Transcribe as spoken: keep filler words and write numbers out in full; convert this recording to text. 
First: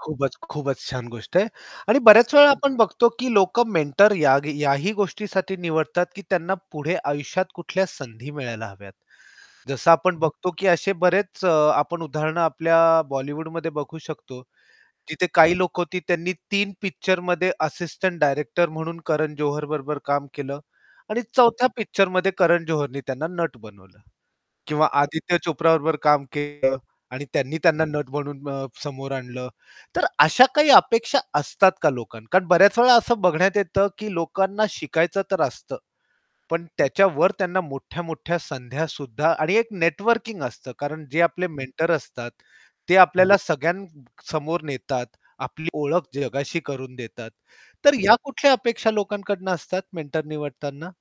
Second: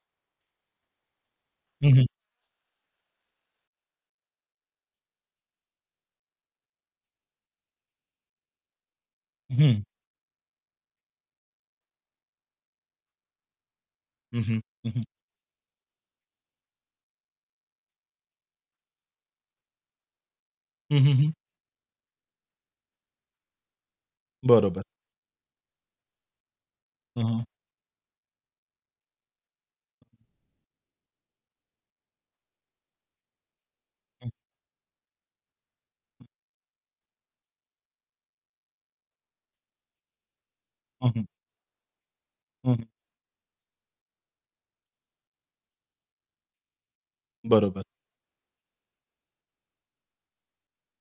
खूपच, खूपच छान गोष्ट आहे. हं, आणि हं. बऱ्याच वेळा आपण बघतो, की लोक मेंटर यागी याही गोष्टीसाठी निवडतात, की त्यांना पुढे आयुष्यात कुठल्या संधी मिळायला हव्यात. हं. जसं आपण बघतो, की असे बरेच अ, आपण उदाहरणे आपल्या बॉलिवूडमध्ये बघू शकतो. हं, हं. हं, हं. जिथे काही लोकं होती त्यांनी तीन पिक्चरमध्ये असिस्टंट डायरेक्टर म्हणून करण जोहर बरोबर काम केलं. हं, हं, आणि हं. चौथ्या पिक्चरमध्ये करण जोहरने त्यांना नट बनवलं. बरोबर. किंवा आदित्य चोप्रा बरोबर काम केलं हं, आणि हं. त्यांनी त्यांना नट म्हणून अ, समोर आणलं. तर अशा काही अपेक्षा असतात का लोकांना? कारण बऱ्याच वेळा असं बघण्यात येतं, की हं. लोकांना शिकायचं तर असतं, हं. पण त्याच्यावर त्यांना मोठ्या-मोठ्या संध्यासुद्धा आणि एक नेटवर्किंग असतं. कारण हं, जे हं. आपले मेंटर असतात, हं, हं. ते आपल्याला सगळ्यांसमोर नेतात. आपली ओळख जगाशी करून देतात. बरोबर. तर या कुठल्या अपेक्षा लोकांकडनं असतात मेंटर निवडताना?